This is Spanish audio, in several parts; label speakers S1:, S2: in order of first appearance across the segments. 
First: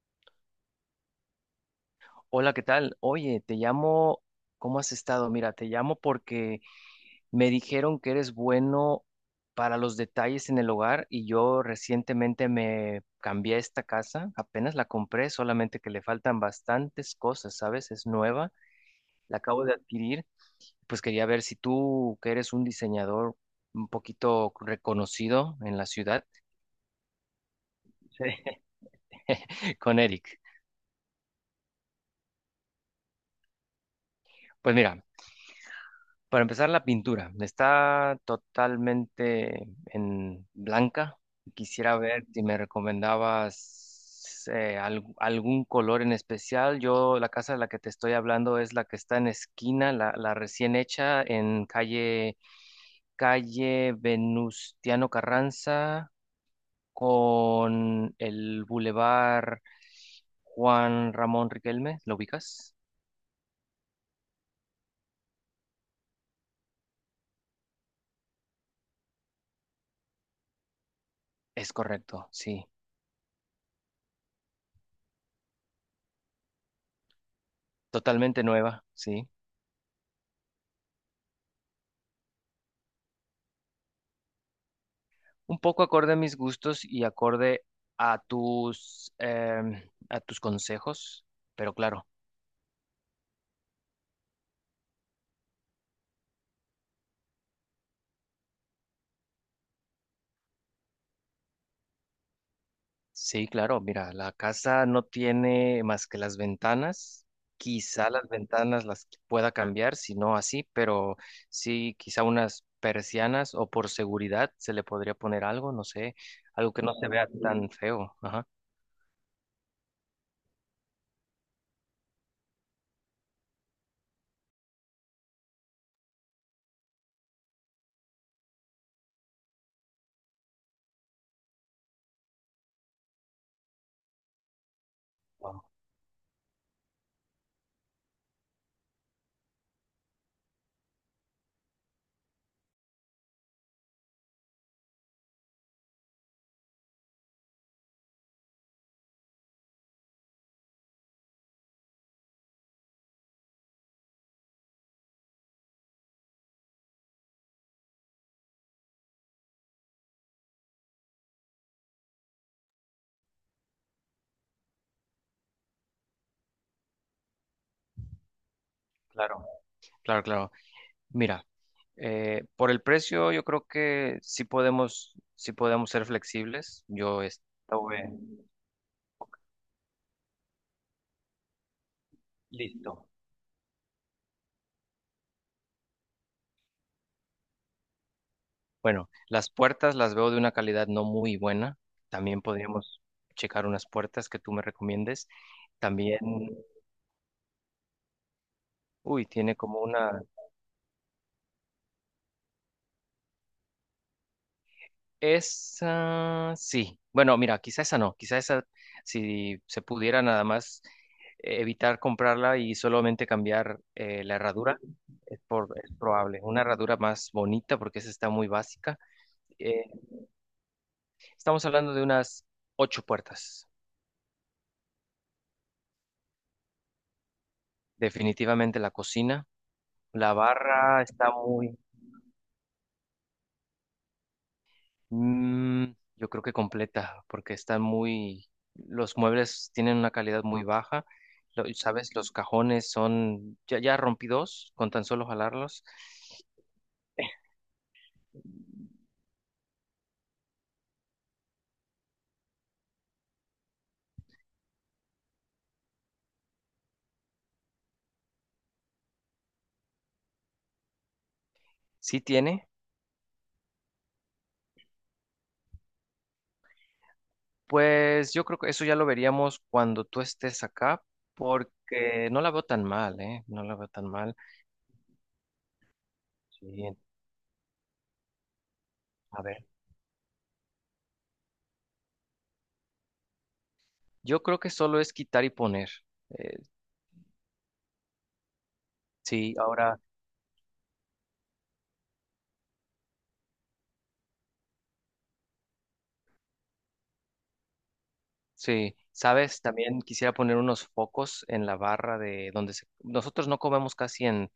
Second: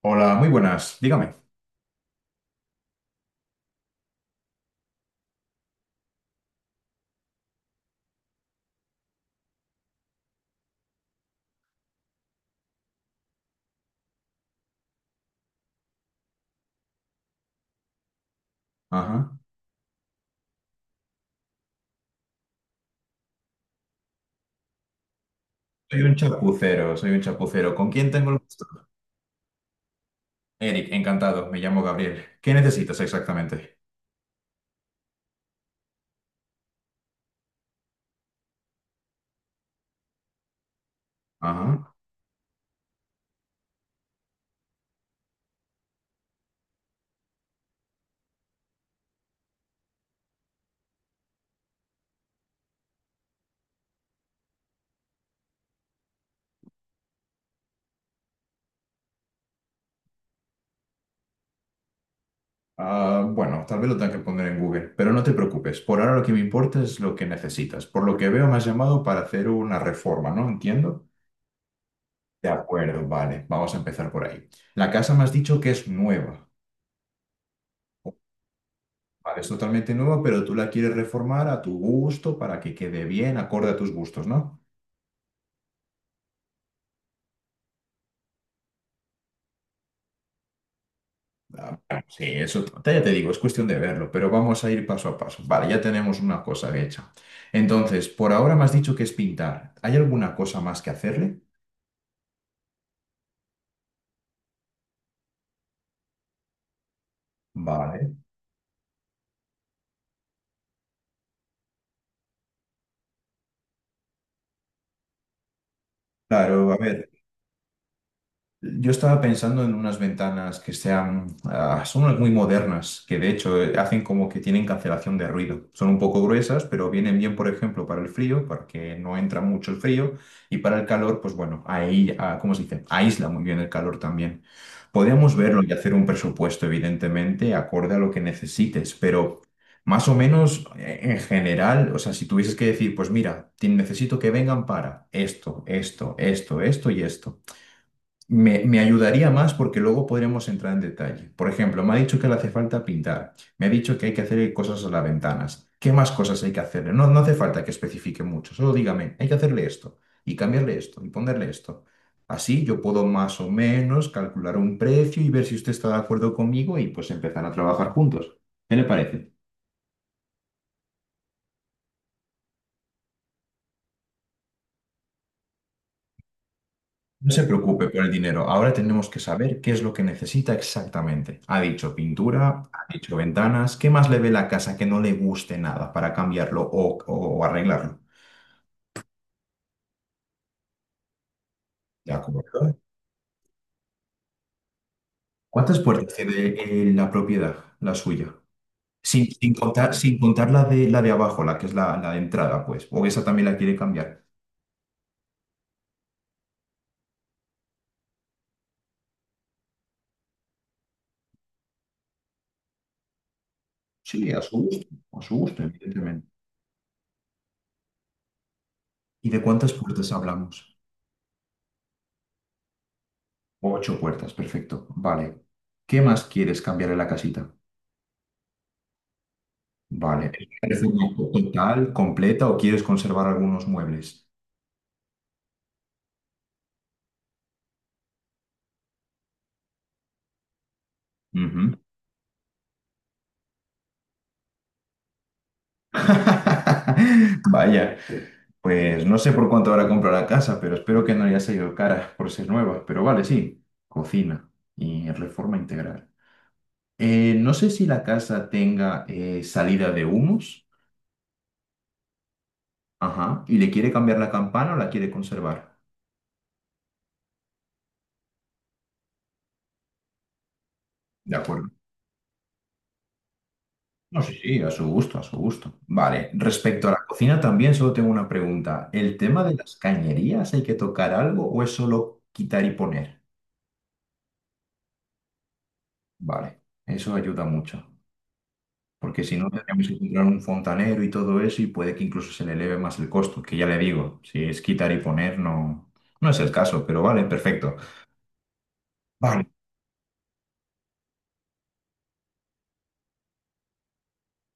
S1: Hola, muy buenas. Dígame.
S2: Hola, ¿qué tal? Oye, te llamo, ¿cómo has estado? Mira, te llamo porque me dijeron que eres bueno para los detalles en el hogar y yo recientemente me cambié a esta casa, apenas la compré, solamente que le faltan bastantes cosas, ¿sabes? Es nueva,
S1: Ajá.
S2: la acabo de adquirir, pues quería ver si tú, que eres un diseñador un poquito reconocido en la
S1: Soy un
S2: ciudad,
S1: chapucero, soy un chapucero. ¿Con quién tengo el gusto?
S2: con Eric.
S1: Eric, encantado. Me llamo Gabriel. ¿Qué necesitas exactamente?
S2: Pues mira. Para empezar, la pintura está totalmente en blanca.
S1: Ajá.
S2: Quisiera ver si me recomendabas algún color en especial. Yo, la casa de la que te estoy hablando es la que está en esquina, la recién hecha en calle Venustiano Carranza con el bulevar Juan Ramón Riquelme. ¿Lo ubicas?
S1: Ah, bueno, tal vez lo tenga que poner en Google, pero no te preocupes. Por ahora lo que me importa es lo que necesitas. Por lo que veo, me has llamado para hacer una reforma, ¿no? Entiendo.
S2: Es correcto,
S1: De
S2: sí.
S1: acuerdo, vale. Vamos a empezar por ahí. La casa me has dicho que es nueva.
S2: Totalmente nueva, sí.
S1: Vale, es totalmente nueva, pero tú la quieres reformar a tu gusto para que quede bien, acorde a tus gustos, ¿no?
S2: Un poco acorde a mis gustos y acorde a tus, a tus consejos, pero
S1: Ah, ah,
S2: claro,
S1: sí, eso ya te digo, es cuestión de verlo, pero vamos a ir paso a paso. Vale, ya tenemos una cosa hecha. Entonces, por ahora me has dicho que es pintar. ¿Hay alguna cosa más que hacerle?
S2: sí, claro, mira, la casa no tiene más que las ventanas. Quizá
S1: Vale.
S2: las ventanas las pueda cambiar, si no así, pero sí, quizá unas persianas o por seguridad se le podría poner algo, no sé,
S1: Claro,
S2: algo
S1: a
S2: que no se
S1: ver.
S2: vea tan feo. Ajá.
S1: Yo estaba pensando en unas ventanas que sean, ah, son unas muy modernas, que de hecho hacen como que tienen cancelación de ruido. Son un poco gruesas, pero vienen bien, por ejemplo, para el frío, porque no entra mucho el frío, y para el calor, pues bueno, ahí, ah, ¿cómo se dice? Aísla muy bien el calor también. Podríamos verlo
S2: Wow.
S1: y hacer un presupuesto, evidentemente, acorde a lo que necesites, pero más o menos en general, o sea, si tuvieses que decir, pues mira, necesito que vengan para esto, esto, esto, esto y esto. Me ayudaría más porque luego podríamos entrar en detalle. Por ejemplo, me ha dicho que le hace falta pintar, me ha dicho que hay que hacer cosas a las ventanas. ¿Qué más cosas hay que hacerle? No, no hace falta que especifique mucho, solo dígame, hay que hacerle esto y cambiarle esto y ponerle esto. Así yo puedo más o menos calcular un precio y ver si usted está de acuerdo conmigo y pues empezar a trabajar juntos. ¿Qué le parece?
S2: Claro, claro, claro. Mira, por el precio yo creo que sí podemos ser flexibles. Yo
S1: No se preocupe por
S2: estuve
S1: el dinero. Ahora tenemos que saber qué es lo que necesita exactamente. Ha dicho pintura, ha
S2: listo.
S1: dicho ventanas. ¿Qué más le ve la casa que no le guste nada para cambiarlo o, o arreglarlo?
S2: Bueno, las puertas las veo de una calidad no muy buena.
S1: De
S2: También
S1: acuerdo.
S2: podríamos checar unas puertas que tú me recomiendes.
S1: ¿Cuántas puertas
S2: También,
S1: tiene la propiedad, la suya?
S2: uy,
S1: Sin
S2: tiene como
S1: contar, sin
S2: una.
S1: contar la de abajo, la que es la, la de entrada, pues. O esa también la quiere cambiar.
S2: Esa sí. Bueno, mira, quizá esa no. Quizá esa, si se pudiera nada más evitar comprarla y solamente cambiar
S1: Sí,
S2: la herradura,
S1: a su
S2: es,
S1: gusto,
S2: por, es
S1: evidentemente.
S2: probable. Una herradura más bonita porque esa está muy básica.
S1: ¿Y de cuántas
S2: Eh,
S1: puertas hablamos?
S2: estamos hablando de unas ocho puertas.
S1: 8 puertas, perfecto. Vale. ¿Qué más quieres cambiar en la casita?
S2: Definitivamente la cocina.
S1: Vale.
S2: La
S1: ¿Te parece
S2: barra
S1: una
S2: está
S1: foto
S2: muy...
S1: total, completa o quieres conservar algunos muebles?
S2: Mm, yo creo que completa, porque están muy, los muebles tienen una calidad muy baja. Lo-
S1: Ujú.
S2: sabes, los cajones son, ya rompí dos con tan solo jalarlos.
S1: Vaya, pues no sé por cuánto ahora comprado la casa, pero espero que no haya salido cara por ser nueva. Pero vale, sí, cocina y reforma integral. No sé si la casa tenga salida de humos,
S2: Sí tiene.
S1: ajá, y le quiere cambiar la campana o la quiere conservar.
S2: Pues yo creo que eso ya lo veríamos cuando tú estés acá,
S1: De acuerdo.
S2: porque no la veo tan mal, ¿eh? No la veo tan
S1: No, sí,
S2: mal.
S1: sí, a su gusto, a su gusto. Vale, respecto a
S2: Sí,
S1: la cocina también solo tengo una pregunta. ¿El
S2: a
S1: tema de
S2: ver.
S1: las cañerías hay que tocar algo o es solo quitar y poner?
S2: Yo creo que solo es quitar y poner. Eh,
S1: Vale, eso ayuda mucho, porque si no
S2: sí,
S1: tendríamos que
S2: ahora.
S1: comprar un fontanero y todo eso y puede que incluso se le eleve más el costo, que ya le digo, si es quitar y poner no, no es el caso, pero vale, perfecto.
S2: Sí,
S1: Vale,
S2: sabes, también quisiera poner unos focos en la barra de donde se- nosotros no comemos casi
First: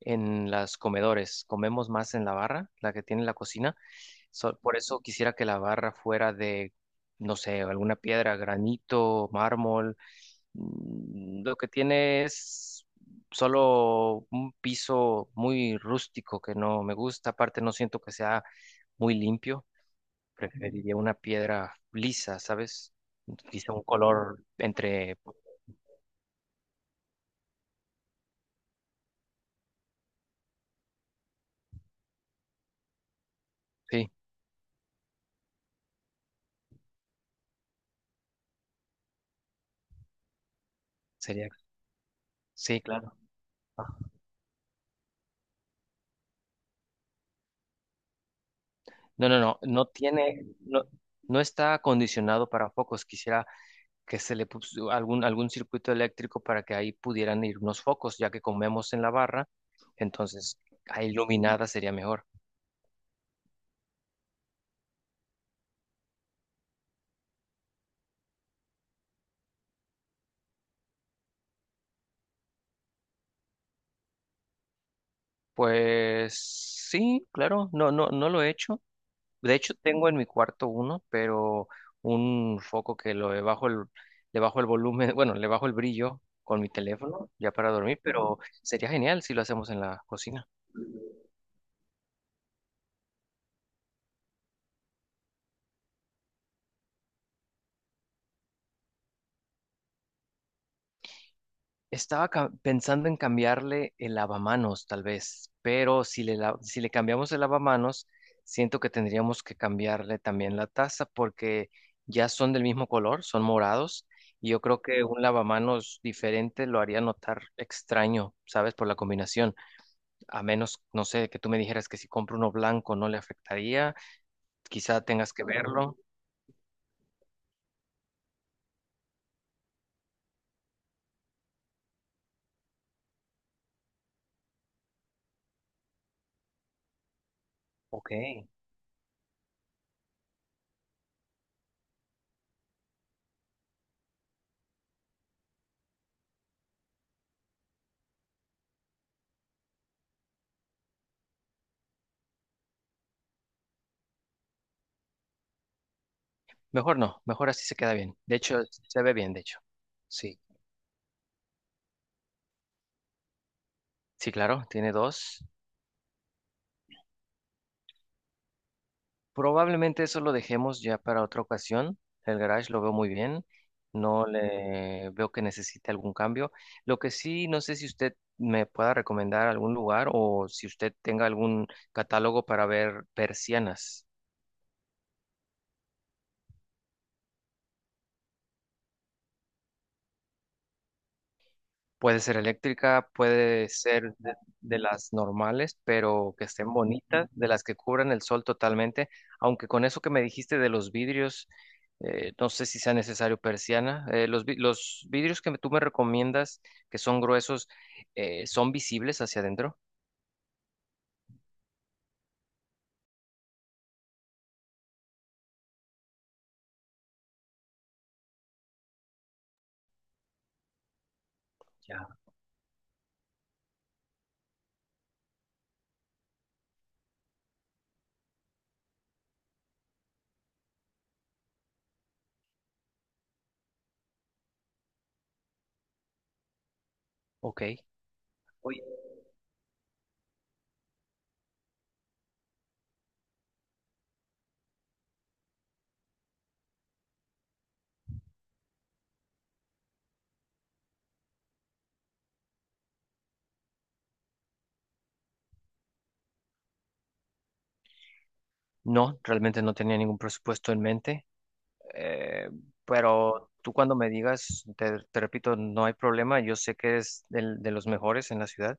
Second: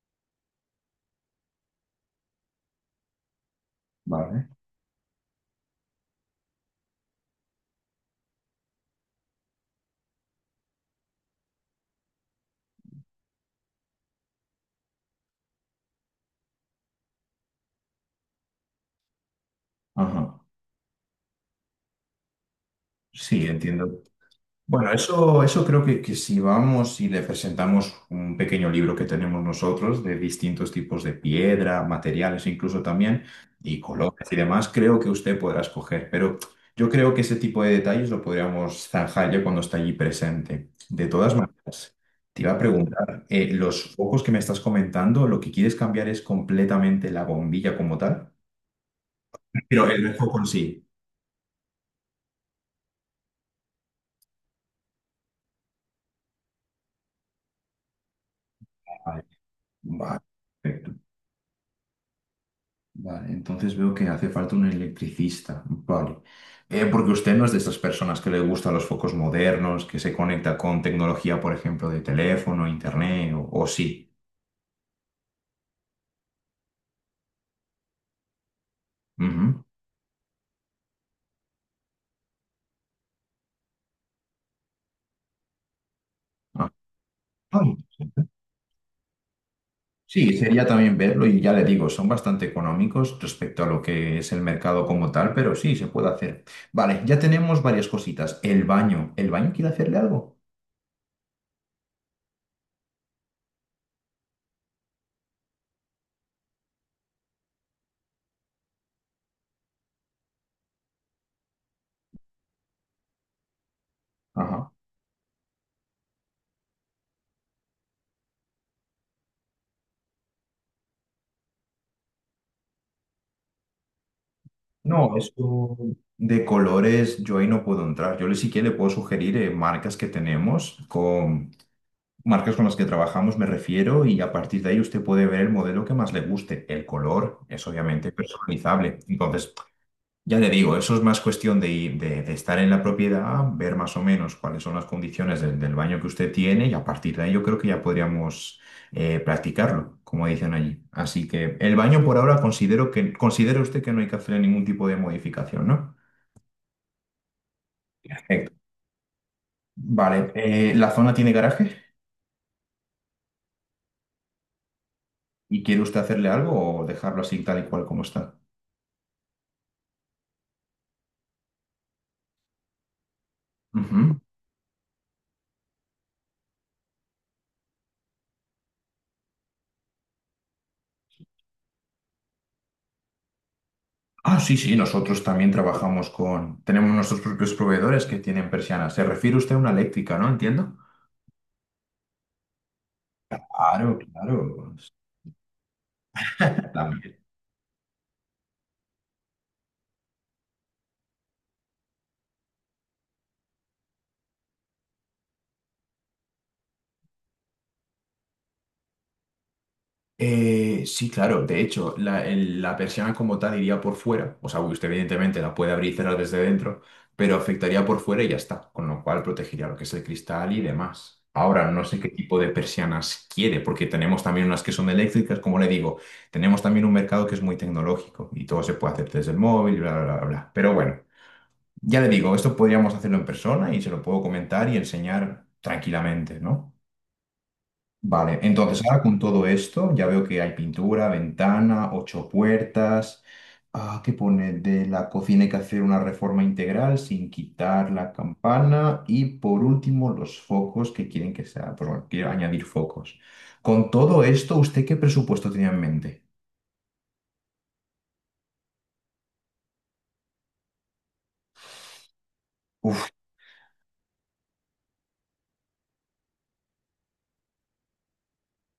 S2: en las comedores, comemos más en la barra, la que tiene la cocina.
S1: vale.
S2: So- por eso quisiera que la barra fuera de, no sé, alguna piedra, granito, mármol. Lo que tiene es solo un piso muy rústico que no me gusta. Aparte, no siento que sea muy limpio.
S1: Ajá.
S2: Preferiría una piedra lisa, ¿sabes?
S1: Sí,
S2: Quizá un
S1: entiendo.
S2: color
S1: Bueno,
S2: entre...
S1: eso creo que si vamos y le presentamos un pequeño libro que tenemos nosotros de distintos tipos de piedra, materiales incluso también, y
S2: Sí,
S1: colores y demás, creo que usted podrá escoger. Pero yo creo que ese tipo de detalles lo podríamos zanjar ya cuando está allí presente. De todas
S2: sería...
S1: maneras, te iba a
S2: Sí, claro.
S1: preguntar,
S2: Ajá.
S1: los focos que me estás comentando, lo que quieres cambiar es completamente la bombilla como tal, pero
S2: No
S1: el foco en
S2: tiene... No,
S1: sí.
S2: no está acondicionado para focos. Quisiera que se le puso algún circuito eléctrico para que ahí pudieran ir unos focos, ya que comemos en la
S1: Vale.
S2: barra.
S1: Vale.
S2: Entonces, ahí iluminada sería mejor.
S1: Vale, entonces veo que hace falta un electricista. Vale. Porque usted no es de esas personas que le gustan los focos modernos, que se conecta con tecnología, por ejemplo, de teléfono, internet, o sí.
S2: Pues sí, claro, no, no, no lo he hecho. De
S1: Ujú.
S2: hecho, tengo en mi cuarto uno, pero un foco que lo le bajo el volumen, bueno, le bajo el brillo con mi
S1: Ah,
S2: teléfono ya
S1: ah,
S2: para dormir,
S1: interesante.
S2: pero sería genial si lo hacemos en la
S1: Sí,
S2: cocina.
S1: sería también verlo y ya le digo, son bastante económicos respecto a lo que es el mercado como tal, pero sí, se puede hacer. Vale, ya tenemos varias cositas. El baño. ¿El baño quiere hacerle algo?
S2: Estaba ca- pensando en cambiarle el lavamanos, tal vez, pero si le cambiamos el lavamanos, siento que tendríamos que cambiarle también la taza porque ya son del mismo color, son morados, y yo
S1: Ajá.
S2: creo que un lavamanos diferente lo haría notar extraño, ¿sabes? Por la combinación. A menos, no sé, que tú me dijeras que si compro uno blanco no le afectaría, quizá
S1: No,
S2: tengas que
S1: eso
S2: verlo.
S1: de colores yo ahí no puedo entrar. Yo le sí que le puedo sugerir marcas que tenemos, con marcas con las que trabajamos me refiero, y a partir de ahí usted puede ver el modelo que más le guste. El color es obviamente
S2: Ok.
S1: personalizable. Entonces, ya te digo, eso es más cuestión de, de estar en la propiedad, ver más o menos cuáles son las condiciones del, del baño que usted tiene y a partir de ahí yo creo que ya podríamos practicarlo, como dicen allí. Así que el baño por ahora considero que, considera usted que no hay que hacer ningún tipo de modificación, ¿no?
S2: Mejor no, mejor así se queda bien. De
S1: Perfecto.
S2: hecho, se ve bien, de hecho.
S1: Vale,
S2: Sí,
S1: ¿la zona tiene garaje?
S2: sí, claro, tiene dos.
S1: ¿Y quiere usted hacerle algo o dejarlo así tal y cual como está?
S2: Probablemente eso lo dejemos ya para otra ocasión. El garage lo veo muy bien.
S1: Ujú.
S2: No le veo que necesite algún cambio. Lo que sí, no sé si usted me pueda recomendar algún lugar o si usted tenga algún catálogo para ver persianas.
S1: Ah, sí, sí, nosotros también trabajamos con, tenemos nuestros propios proveedores que tienen persianas. Se refiere usted a una eléctrica, ¿no? Entiendo.
S2: Puede ser eléctrica, puede
S1: Claro,
S2: ser
S1: claro.
S2: de las normales, pero que estén
S1: También.
S2: bonitas, de las que cubran el sol totalmente. Aunque con eso que me dijiste de los vidrios, no sé si sea necesario persiana. Los vidrios que tú me recomiendas, que son gruesos, ¿son visibles hacia adentro?
S1: Sí, claro. De hecho, la, la persiana como tal iría por fuera. O sea, usted evidentemente la puede abrir y cerrar desde dentro, pero afectaría por fuera y ya está. Con lo cual protegería lo que es el cristal y demás. Ahora, no sé
S2: Ya.
S1: qué tipo de persianas quiere, porque tenemos también unas que son eléctricas, como le digo. Tenemos también un mercado que es muy tecnológico y todo se puede hacer desde el móvil, bla, bla, bla, bla. Pero bueno, ya le digo, esto podríamos hacerlo en persona y se lo puedo comentar y enseñar tranquilamente, ¿no?
S2: Ok.
S1: Vale,
S2: Oye,
S1: entonces ahora con todo esto ya veo que hay pintura, ventana, 8 puertas. Ah, ¿qué pone? De la cocina hay que hacer una reforma integral sin quitar la campana. Y por último, los focos que quieren que sea, pues bueno, quiero añadir focos. Con todo esto, ¿usted qué presupuesto tenía en mente?
S2: no, realmente no tenía ningún presupuesto en mente, eh, pero tú cuando me digas, te repito, no hay problema. Yo sé que es del- de los mejores en la ciudad.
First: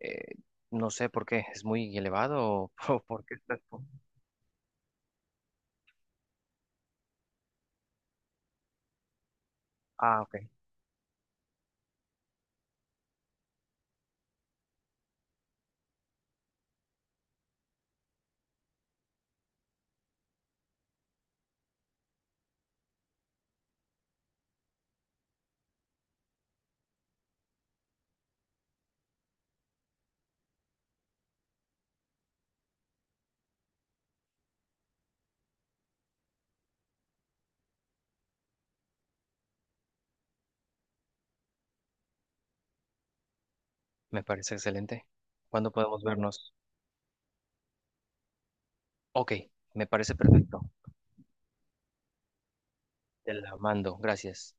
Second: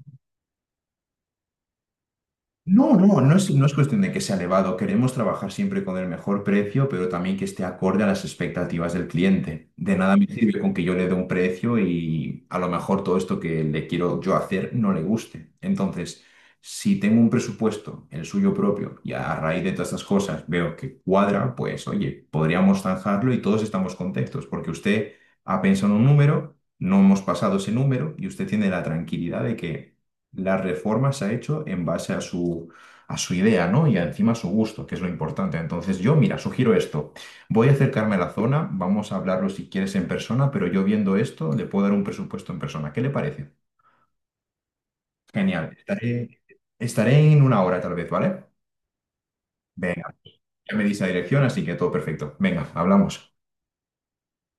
S2: Eh, no sé por qué, es muy elevado o,
S1: No,
S2: o
S1: no,
S2: por qué
S1: no es,
S2: estás...
S1: no es
S2: po-
S1: cuestión de que sea elevado. Queremos trabajar siempre con el mejor precio, pero también que esté acorde a las expectativas del cliente. De nada
S2: Ah,
S1: me
S2: ok,
S1: sirve con que yo le dé un precio y a lo mejor todo esto que le quiero yo hacer no le guste. Entonces, si tengo un presupuesto, el suyo propio, y a raíz de todas estas cosas veo que cuadra, pues oye, podríamos zanjarlo y todos estamos contentos, porque usted ha pensado en un número, no hemos pasado ese número y usted tiene la tranquilidad de que la reforma se ha hecho en base a su idea, ¿no? Y encima a su gusto, que es lo importante. Entonces yo, mira, sugiero esto. Voy a acercarme a la zona, vamos a hablarlo si quieres en persona, pero yo viendo esto le puedo dar un presupuesto en persona. ¿Qué le parece?
S2: me parece excelente.
S1: Genial.
S2: ¿Cuándo podemos vernos?
S1: Estaré en 1 hora tal vez, ¿vale?
S2: Ok, me
S1: Venga,
S2: parece perfecto.
S1: ya me dice la dirección, así que todo perfecto. Venga, hablamos.
S2: Te la mando, gracias.